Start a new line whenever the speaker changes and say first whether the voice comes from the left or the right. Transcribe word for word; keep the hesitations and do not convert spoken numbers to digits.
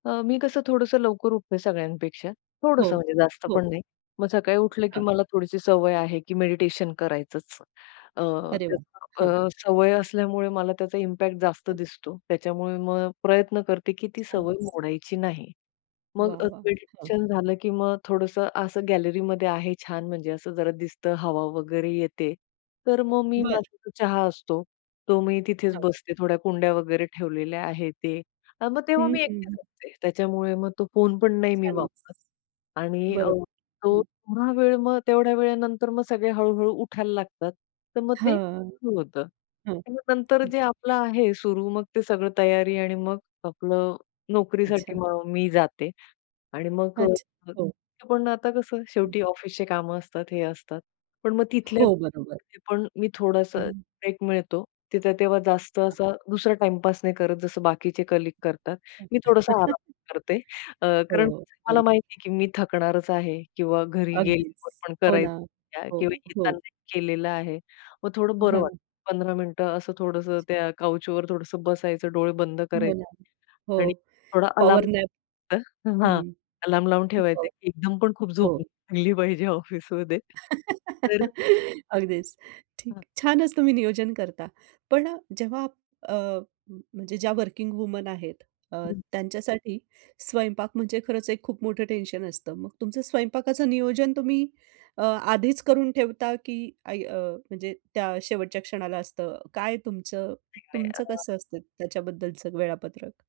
left: अ, मी कसं थोडंसं लवकर उठते सगळ्यांपेक्षा.
right: हो,
left: थोडंसं म्हणजे जास्त
right: हो.
left: पण नाही. मग सकाळी उठलं की
right: हां.
left: मला थोडीशी सवय आहे की मेडिटेशन करायचंच. अ,
right: अरे वाह! हां.
left: त्या सवय असल्यामुळे मला त्याचा इम्पॅक्ट जास्त
right: हं.
left: दिसतो. त्याच्यामुळे मग प्रयत्न करते की ती
right: छानच.
left: सवय मोडायची नाही. मग
right: वाह!
left: अ,
right: वाह! हां.
left: मेडिटेशन झालं की मग थोडंसं असं गॅलरीमध्ये आहे. छान म्हणजे असं जरा दिसतं, हवा वगैरे येते. तर मग मी
right: बरं.
left: माझा चहा असतो, तो मी तिथेच
right: हं.
left: बसते. थोड्या कुंड्या वगैरे ठेवलेल्या आहेत ते. अ, मग तेव्हा
right: हं,
left: मी
right: हं.
left: एकटीच असते. त्याच्यामुळे मग तो फोन पण नाही मी
right: छानच.
left: वापरत. आणि अ,
right: बरोबर.
left: तो
right: हं.
left: थोडा वेळ मग तेवढ्या वेळानंतर मग सगळे हळू-हळू उठायला लागतात. तर मग ते
right: हां,
left: सुरू होतं
right: हं.
left: आणि नंतर
right: बरं
left: जे आपलं आहे सुरू मग ते सगळं तयारी आणि मग आपलं नोकरीसाठी
right: अच्छा.
left: मग मी जाते. आणि मग
right: अच्छा,
left: अ,
right: हो.
left: पण आता कसं
right: हं.
left: शेवटी ऑफिसचं कामं असतात, हे असतात. पण मग तिथल्या
right: हो, बरोबर.
left: पण मी थोडासा
right: हं.
left: ब्रेक मिळतो तिथे तेव्हा जास्त
right: हां.
left: असा दुसरा टाईमपास नाही करत जसं बाकीचे कलीग
right: अच्छा.
left: करतात. मी थोडंसं आराम करते अ, कारण
right: हो,
left: मला
right: हं.
left: माहिती आहे की मी थकणारच आहे किंवा घरी
right: अगदीच.
left: गेल्यावर पण
right: हो ना.
left: करायचं
right: हो,
left: किंवा येताना
right: हो.
left: केलेलं आहे. मग थोडं बरं
right: हं.
left: वाटतं. पंधरा मिनिटं असं
right: अच्छा.
left: थोडंसं त्या काउचवर थोडंसं बसायचं. डोळे बंद
right: हो ना,
left: करायचे
right: हो.
left: आणि थोडा अलार्म
right: पॉवरनॅप
left: हां,
right: हं.
left: अलार्म लावून ठेवायचं
right: हो.
left: आहे एकदम पण खूप झोप
right: हो.
left: लागली पाहिजे ऑफिसमध्ये तर
right: अगदीच ठीक.
left: हां.
right: छानच तुम्ही नियोजन करता. पण अ, जेव्हा अ, म्हणजे ज्या वर्किंग वुमन आहेत अ,
left: हं.
right: त्यांच्यासाठी स्वयंपाक म्हणजे खरंच एक खूप मोठं टेन्शन असतं. मग तुमचं स्वयंपाकाचं नियोजन तुम्ही अ, आधीच करून ठेवता की ऐ अ, म्हणजे त्या शेवटच्या क्षणाला असतं? काय तुमचं तुमचं
left: [unintelligible]
right: कसं असतं त्याच्याबद्दलचं वेळापत्रक?